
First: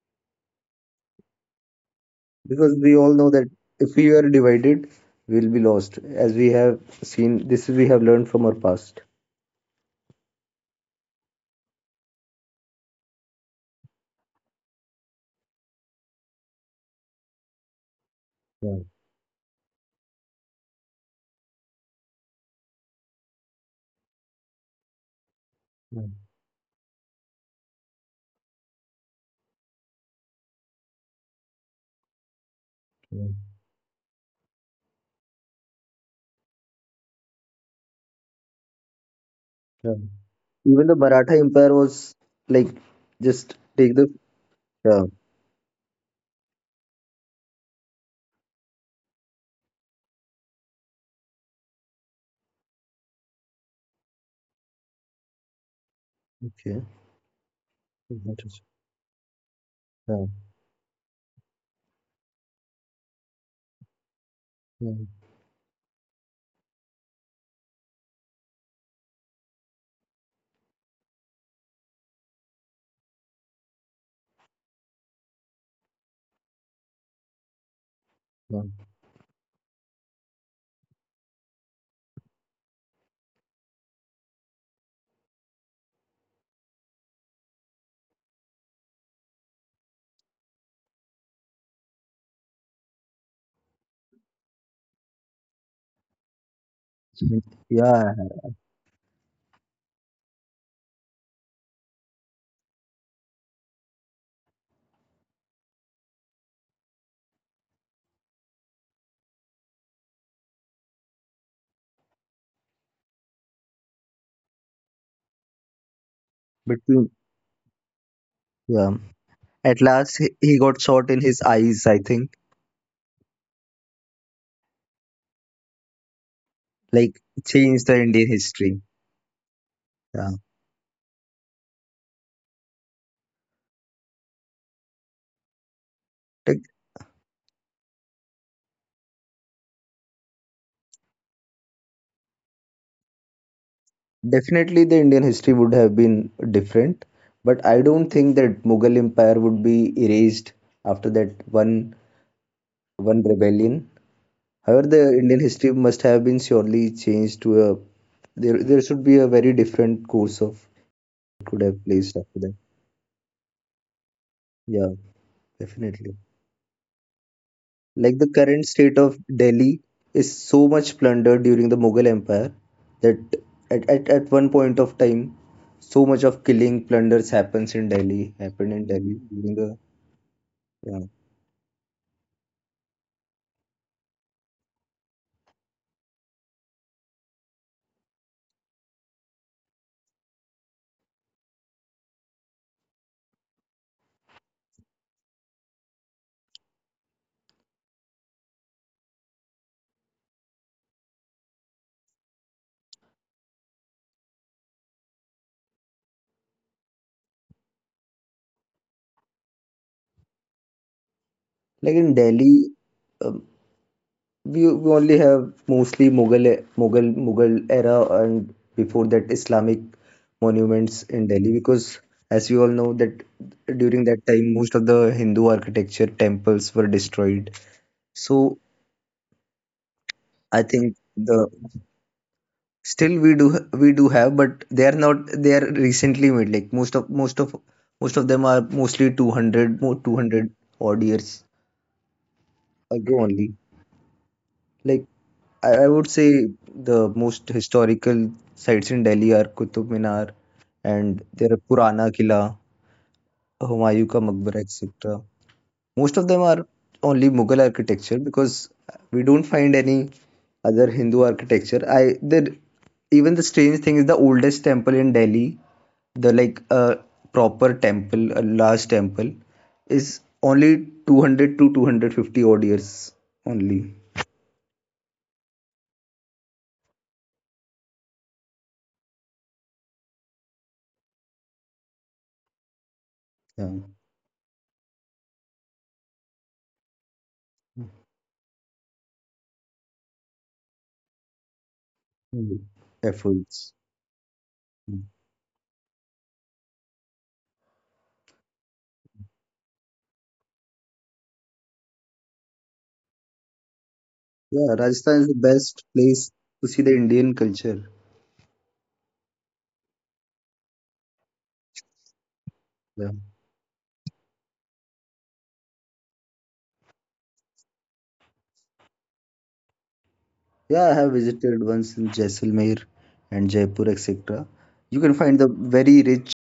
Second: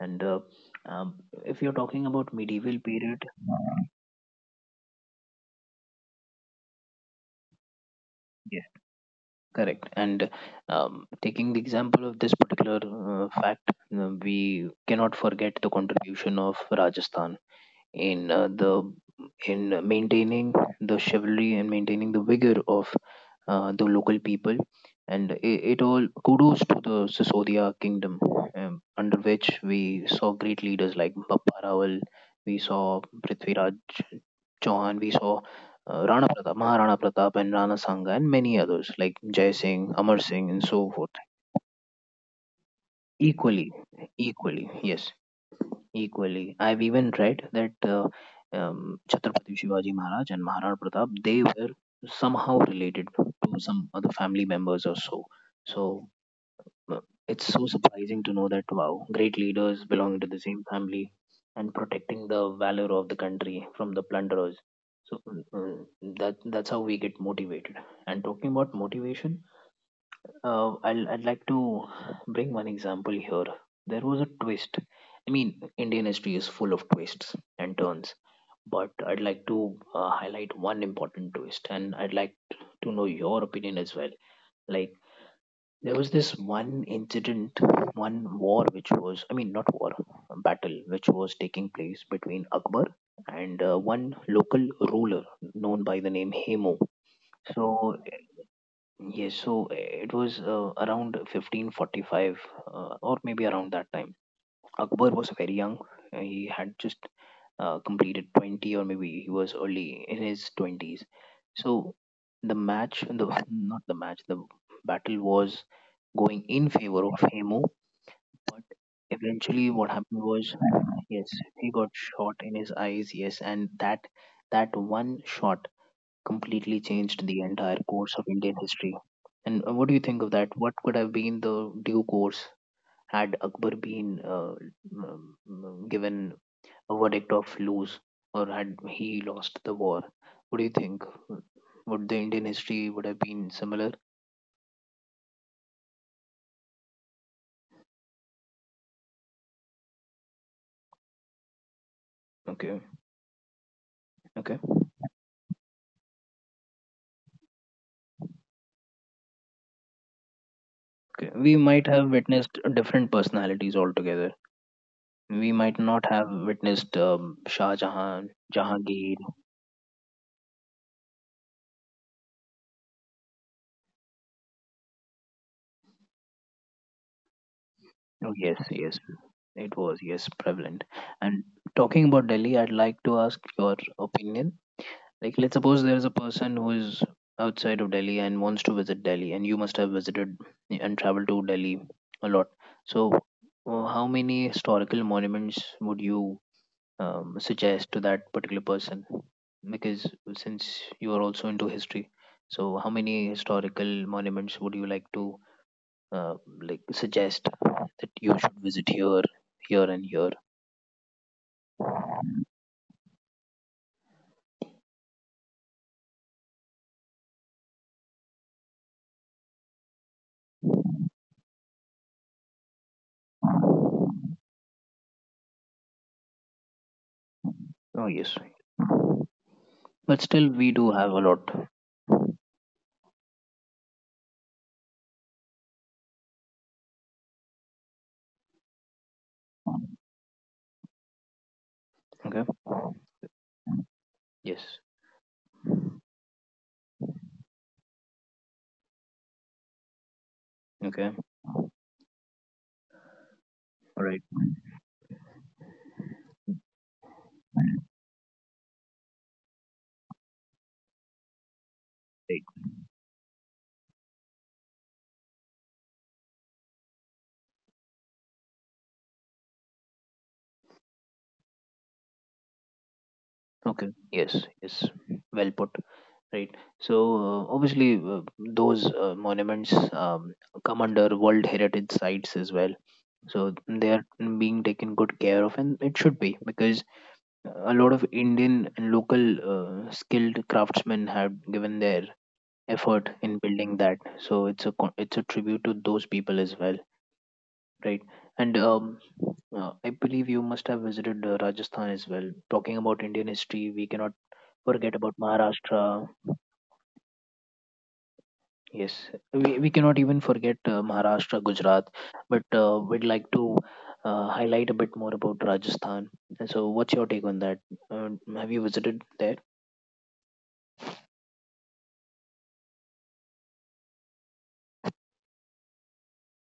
Speaker 2: And if you're talking about
Speaker 1: Because
Speaker 2: medieval
Speaker 1: we all
Speaker 2: period,
Speaker 1: know that if we are divided, we'll be lost. As we have seen, this we have learned from our past.
Speaker 2: correct. And taking the example of this particular fact, we cannot forget the contribution of Rajasthan in
Speaker 1: Yeah,
Speaker 2: the in maintaining the chivalry and maintaining the vigor of the local people, and it
Speaker 1: yeah,
Speaker 2: all kudos to the Sisodia kingdom, under which we saw great leaders like Bappa Rawal, we saw
Speaker 1: yeah,
Speaker 2: Prithviraj Chauhan, we saw Rana Pratap, Maharana Pratap and Rana Sangha and many others like Jai Singh,
Speaker 1: yeah.
Speaker 2: Amar Singh and
Speaker 1: Even
Speaker 2: so
Speaker 1: the
Speaker 2: forth.
Speaker 1: Maratha Empire was, like, just
Speaker 2: Equally,
Speaker 1: take the.
Speaker 2: equally,
Speaker 1: Yeah.
Speaker 2: yes. Equally, I've even read that Chhatrapati Shivaji Maharaj and Maharana Pratap, they were somehow related to some other family members or so. So
Speaker 1: Okay.
Speaker 2: uh, it's so surprising to know that
Speaker 1: Interesting.
Speaker 2: wow, great leaders belonging
Speaker 1: Yeah,
Speaker 2: to the same family and protecting the valor of the country from the plunderers.
Speaker 1: yeah.
Speaker 2: So mm, mm, that's how we get motivated. And talking about motivation, I'd like to bring one example here. There was a twist. I mean, Indian history is full of twists and turns,
Speaker 1: Yeah,
Speaker 2: but I'd like to highlight one important twist, and I'd like to know your opinion as well. Like, there was this one incident, one war which was, I mean, not war, a battle which was taking place between Akbar and one local ruler known by the name Hemo. So
Speaker 1: yeah,
Speaker 2: yes, so it was around 1545 or maybe around that time. Akbar was very young. He had just completed 20, or maybe he was early in his 20s. So the match, the not the match, the battle was going in favor
Speaker 1: between,
Speaker 2: of Hemo, but
Speaker 1: yeah.
Speaker 2: eventually
Speaker 1: At
Speaker 2: what
Speaker 1: last,
Speaker 2: happened
Speaker 1: he
Speaker 2: was
Speaker 1: he got shot in
Speaker 2: yes,
Speaker 1: his
Speaker 2: he
Speaker 1: eyes.
Speaker 2: got
Speaker 1: I think,
Speaker 2: shot in his eyes, yes, and that that one shot completely
Speaker 1: like,
Speaker 2: changed the entire
Speaker 1: changed the
Speaker 2: course
Speaker 1: Indian
Speaker 2: of Indian
Speaker 1: history.
Speaker 2: history. And what do you think
Speaker 1: Yeah,
Speaker 2: of that? What could have been the due course had Akbar been given
Speaker 1: like,
Speaker 2: a verdict of lose, or had he lost the war? What do you think? Would the Indian history would have been similar?
Speaker 1: definitely the Indian history would have been different, but I don't think that Mughal Empire would be erased after that one
Speaker 2: Okay,
Speaker 1: one rebellion.
Speaker 2: okay,
Speaker 1: However, the Indian history must have been surely changed to a, there. There should be a very different course of it
Speaker 2: okay.
Speaker 1: could
Speaker 2: We
Speaker 1: have
Speaker 2: might
Speaker 1: placed
Speaker 2: have
Speaker 1: after that.
Speaker 2: witnessed different personalities altogether.
Speaker 1: Yeah,
Speaker 2: We might
Speaker 1: definitely.
Speaker 2: not have witnessed Shah
Speaker 1: Like, the
Speaker 2: Jahan,
Speaker 1: current state of
Speaker 2: Jahangir.
Speaker 1: Delhi is so much plundered during the Mughal Empire that at one point of time, so much of killing plunders happens in Delhi,
Speaker 2: Oh, yes,
Speaker 1: happened in
Speaker 2: yes,
Speaker 1: Delhi during the,
Speaker 2: it was, yes, prevalent.
Speaker 1: yeah.
Speaker 2: And talking about Delhi, I'd like to ask your opinion. Like, let's suppose there's a person who is outside of Delhi and wants to visit Delhi, and you must have visited and traveled to Delhi a lot. So, how many historical monuments would you suggest to that particular person? Because since you are also into history, so how many historical monuments would you like to uh, suggest that you should visit here, here, and here.
Speaker 1: Like, in Delhi, um, we only have mostly Mughal era and before that Islamic monuments in Delhi, because as we all know that during that time most of the Hindu architecture temples were destroyed.
Speaker 2: Oh yes,
Speaker 1: So
Speaker 2: but still we
Speaker 1: I
Speaker 2: do have
Speaker 1: think
Speaker 2: a lot.
Speaker 1: the still, we do have, but they are not. They are recently made. Like, most of them are mostly 200 more 200 odd years
Speaker 2: Okay.
Speaker 1: ago only.
Speaker 2: Yes.
Speaker 1: Like, I would say the most historical sites in Delhi are Qutub
Speaker 2: Okay.
Speaker 1: Minar, and there are Purana Killa,
Speaker 2: All right.
Speaker 1: Humayun ka Maqbara, etc. Most of them are only Mughal architecture because we don't find any other Hindu architecture.
Speaker 2: Right.
Speaker 1: I there Even the strange thing is the oldest temple in Delhi, the like a proper temple, a large temple, is only 200 to 250 odd years
Speaker 2: Okay.
Speaker 1: only.
Speaker 2: Yes. Yes. Well put. Right. So obviously those monuments come under World Heritage Sites as well. So
Speaker 1: Yeah.
Speaker 2: they are being taken good care of, and it should be because a lot of Indian and local skilled craftsmen have given their
Speaker 1: Mm.
Speaker 2: effort in
Speaker 1: Efforts.
Speaker 2: building that, so it's a
Speaker 1: Mm.
Speaker 2: it's a tribute to those people as well, right. And I believe you must have visited Rajasthan as well. Talking about Indian history, we cannot
Speaker 1: Yeah,
Speaker 2: forget about
Speaker 1: Rajasthan is the
Speaker 2: Maharashtra.
Speaker 1: best place to see the Indian culture.
Speaker 2: Yes, we cannot even forget Maharashtra, Gujarat, but we'd
Speaker 1: Yeah.
Speaker 2: like to highlight a bit more about Rajasthan. And so what's your take on that? uh, have you visited there?
Speaker 1: Yeah, I have visited once in Jaisalmer and Jaipur, etc. You can find the very rich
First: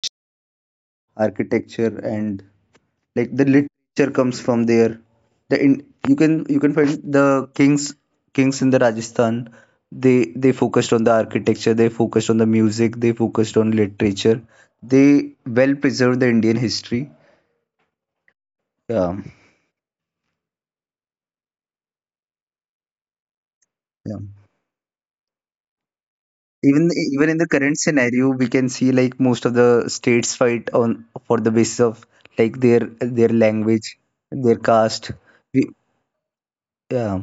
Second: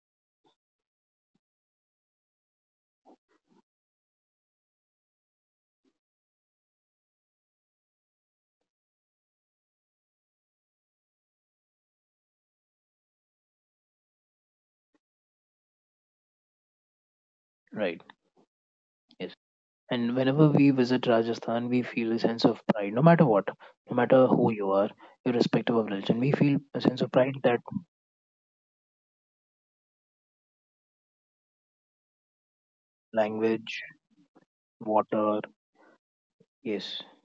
Speaker 1: architecture, and, like, the literature comes from there, the in, you can find the kings in the rajasthan. They they focused on the architecture, they focused on the music, they focused on literature, they well preserved the indian history.
Speaker 2: Right,
Speaker 1: Yeah.
Speaker 2: yes. And whenever we visit Rajasthan, we feel a sense of pride, no matter what, no
Speaker 1: Yeah.
Speaker 2: matter who you are, irrespective of religion. We feel a
Speaker 1: even
Speaker 2: sense of
Speaker 1: even
Speaker 2: pride
Speaker 1: in the
Speaker 2: that
Speaker 1: current scenario we can see, like, most of the states fight on for the basis of, like, their
Speaker 2: language,
Speaker 1: language, their caste,
Speaker 2: water,
Speaker 1: we,
Speaker 2: yes,
Speaker 1: yeah.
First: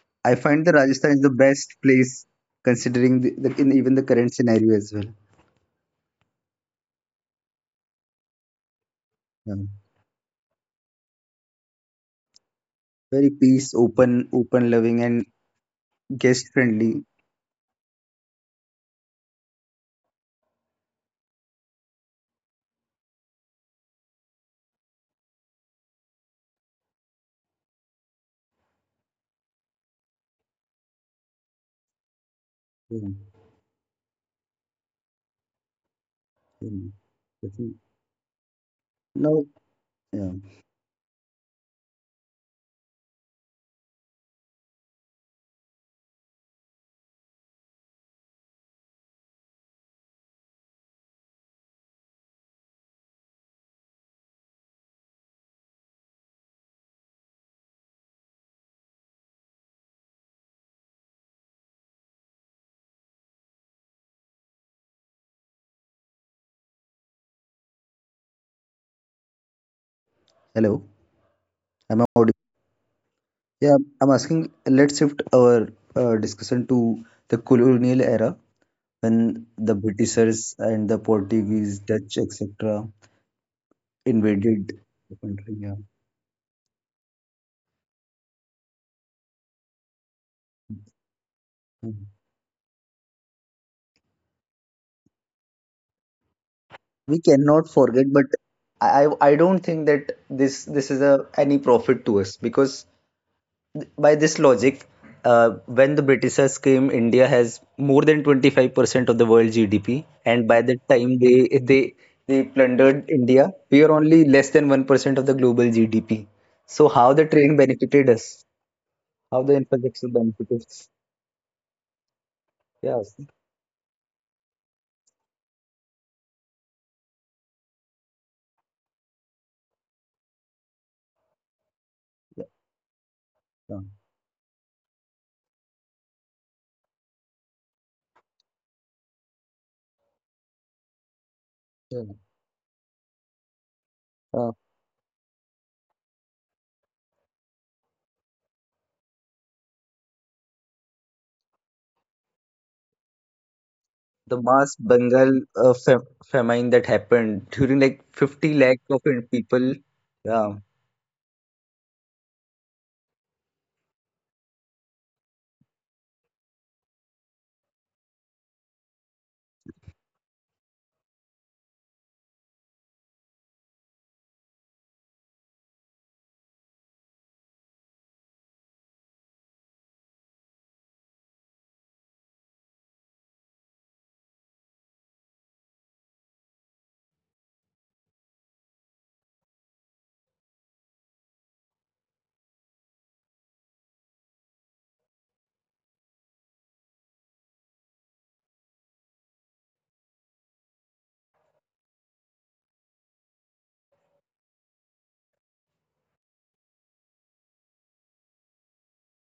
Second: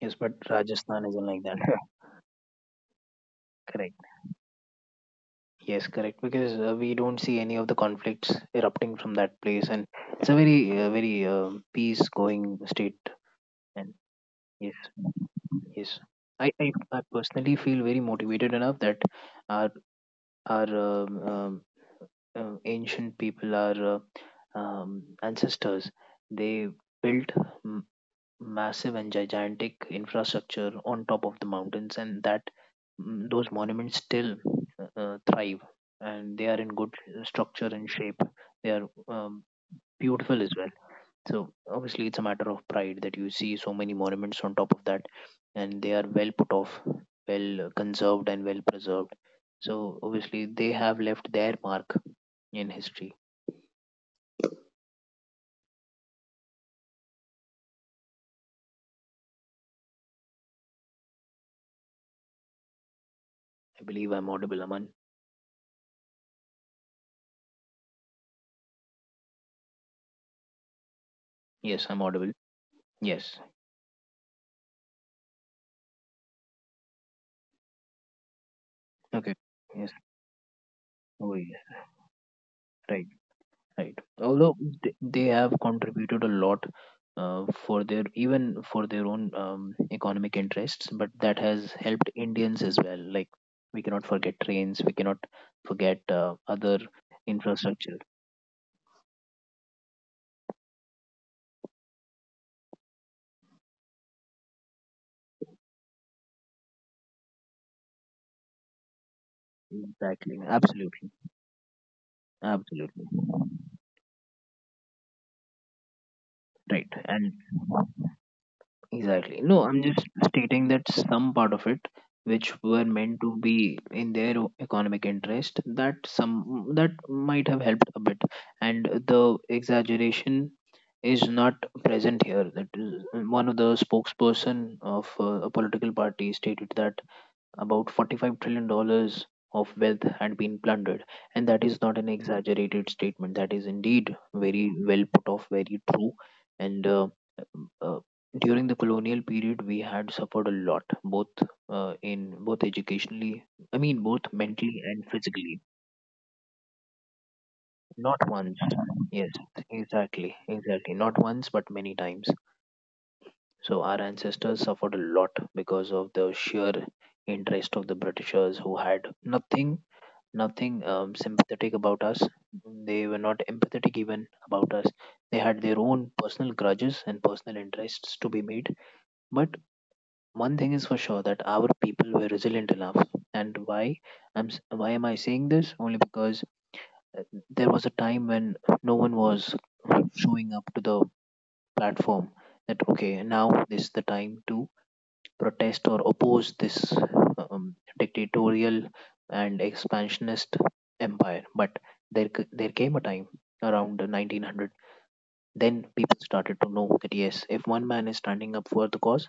Speaker 2: yes, but
Speaker 1: I find that
Speaker 2: Rajasthan
Speaker 1: Rajasthan is
Speaker 2: isn't
Speaker 1: the
Speaker 2: like that.
Speaker 1: best place considering the in even
Speaker 2: Correct.
Speaker 1: the current scenario as well.
Speaker 2: Yes, correct. Because we don't see any of the conflicts erupting from that
Speaker 1: Yeah.
Speaker 2: place, and it's a very, very peace-going state.
Speaker 1: Very peace,
Speaker 2: And
Speaker 1: open, open,
Speaker 2: yes,
Speaker 1: loving, and
Speaker 2: yes. I,
Speaker 1: guest
Speaker 2: I, I
Speaker 1: friendly.
Speaker 2: personally feel very motivated enough that our our ancient people, our ancestors, they built m- massive and gigantic infrastructure on top of the mountains, and that
Speaker 1: Yeah.
Speaker 2: those monuments still thrive, and they are in
Speaker 1: Yeah.
Speaker 2: good structure
Speaker 1: Definitely.
Speaker 2: and shape. They are
Speaker 1: Now, yeah.
Speaker 2: beautiful as well. So obviously, it's a matter of pride that you see so many monuments on top of that, and they are well put off, well conserved, and well preserved. So obviously, they have left their mark in history. I believe I'm audible, Aman.
Speaker 1: Hello,
Speaker 2: Yes,
Speaker 1: I'm
Speaker 2: I'm audible.
Speaker 1: audible.
Speaker 2: Yes.
Speaker 1: Yeah, I'm asking. Let's shift our discussion to the colonial era
Speaker 2: Okay.
Speaker 1: when the
Speaker 2: Yes.
Speaker 1: Britishers and the
Speaker 2: Oh, yes.
Speaker 1: Portuguese, Dutch, etc.,
Speaker 2: Right. Right. Although
Speaker 1: invaded the
Speaker 2: they
Speaker 1: country.
Speaker 2: have
Speaker 1: Yeah,
Speaker 2: contributed a lot for their, even for their own economic interests, but that has helped Indians as well. Like, we cannot forget trains. We cannot forget other
Speaker 1: we cannot forget,
Speaker 2: infrastructure.
Speaker 1: but I don't think that this is a any profit to us. Because by this logic, uh, when the britishers came, india has more than 25% of the world gdp,
Speaker 2: Exactly.
Speaker 1: and by the time
Speaker 2: Absolutely.
Speaker 1: they they plundered
Speaker 2: Absolutely.
Speaker 1: india, we are only less than 1% of the global gdp. So
Speaker 2: Right.
Speaker 1: how the
Speaker 2: And
Speaker 1: train benefited us? How
Speaker 2: exactly.
Speaker 1: the
Speaker 2: No, I'm just
Speaker 1: infrastructure benefited
Speaker 2: stating
Speaker 1: us?
Speaker 2: that some part of it, which were
Speaker 1: Yes, yeah.
Speaker 2: meant to be in their economic interest, that some that might have helped a bit, and the exaggeration is not present here. That is, one of the
Speaker 1: So,
Speaker 2: spokesperson of a political party stated that about 45 dollars of wealth had been plundered, and that is
Speaker 1: yeah.
Speaker 2: not an exaggerated statement. That is indeed
Speaker 1: Uh,
Speaker 2: very well put off, very true. And uh, during the colonial period, we had suffered a lot, both in both educationally, I mean both
Speaker 1: the mass
Speaker 2: mentally and
Speaker 1: Bengal
Speaker 2: physically.
Speaker 1: fa famine that happened during, like,
Speaker 2: Not
Speaker 1: 50
Speaker 2: once,
Speaker 1: lakh of
Speaker 2: yes,
Speaker 1: people.
Speaker 2: exactly,
Speaker 1: Yeah,
Speaker 2: exactly, not once but many times. So our ancestors suffered a lot because of the sheer interest of the Britishers, who had nothing, nothing sympathetic about us. They were not empathetic even about us. They had their own personal grudges and personal interests to be made. But one thing is for sure, that our people were resilient enough. And why why am I saying this? Only because uh, there was a time when no one was showing up to the platform. That okay, now this is the time to protest or oppose this dictatorial and expansionist empire. But there came a time around the 1900, then people started to know that yes, if one man is standing up for the cause,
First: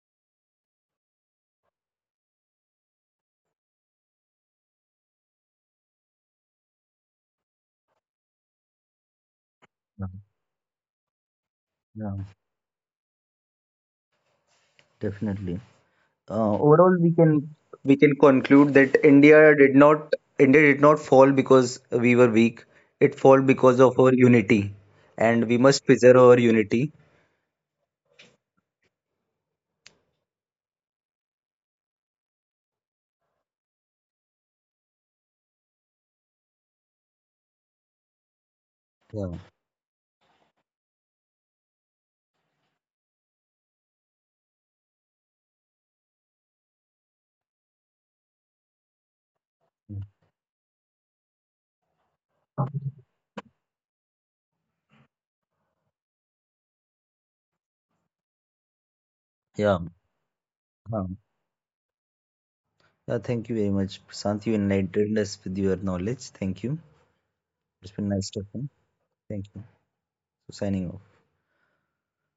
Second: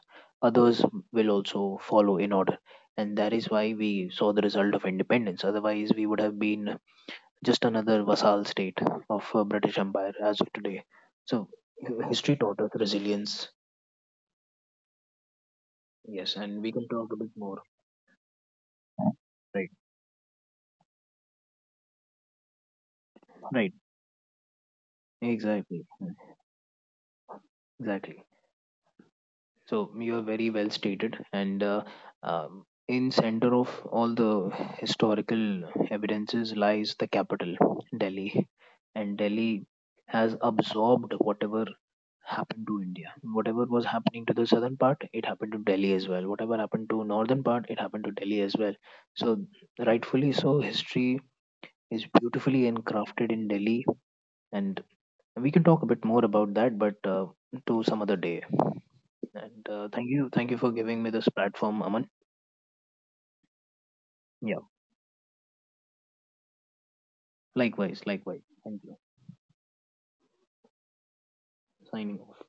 Speaker 2: others will also follow in order, and that is why we saw the result of independence. Otherwise we would have been just another vassal state of British
Speaker 1: yeah,
Speaker 2: empire as of today. So
Speaker 1: yeah,
Speaker 2: history taught us resilience.
Speaker 1: definitely.
Speaker 2: Yes, and we can
Speaker 1: Overall,
Speaker 2: talk
Speaker 1: we
Speaker 2: a bit
Speaker 1: can
Speaker 2: more.
Speaker 1: we can conclude that India
Speaker 2: Right.
Speaker 1: did not India did not fall because we were weak. It fall
Speaker 2: Right.
Speaker 1: because of our unity, and we
Speaker 2: Exactly,
Speaker 1: must preserve our unity.
Speaker 2: exactly. So you're very well stated, and in center of all the historical evidences lies the capital, Delhi, and
Speaker 1: Yeah,
Speaker 2: Delhi has absorbed whatever happened to India. Whatever was happening to the southern part, it happened to Delhi as well. Whatever happened to northern part, it happened to Delhi as well. So rightfully so, history is beautifully encrafted in Delhi, and we can talk a bit more about that, but to some other day. And
Speaker 1: yeah,
Speaker 2: thank you for giving
Speaker 1: yeah.
Speaker 2: me this platform, Aman.
Speaker 1: Yeah, thank you very much, Prashant. You
Speaker 2: Yeah,
Speaker 1: enlightened us with your knowledge. Thank you. It's
Speaker 2: likewise,
Speaker 1: been nice
Speaker 2: likewise.
Speaker 1: talking.
Speaker 2: Thank you.
Speaker 1: Thank you. Signing off.
Speaker 2: Signing off.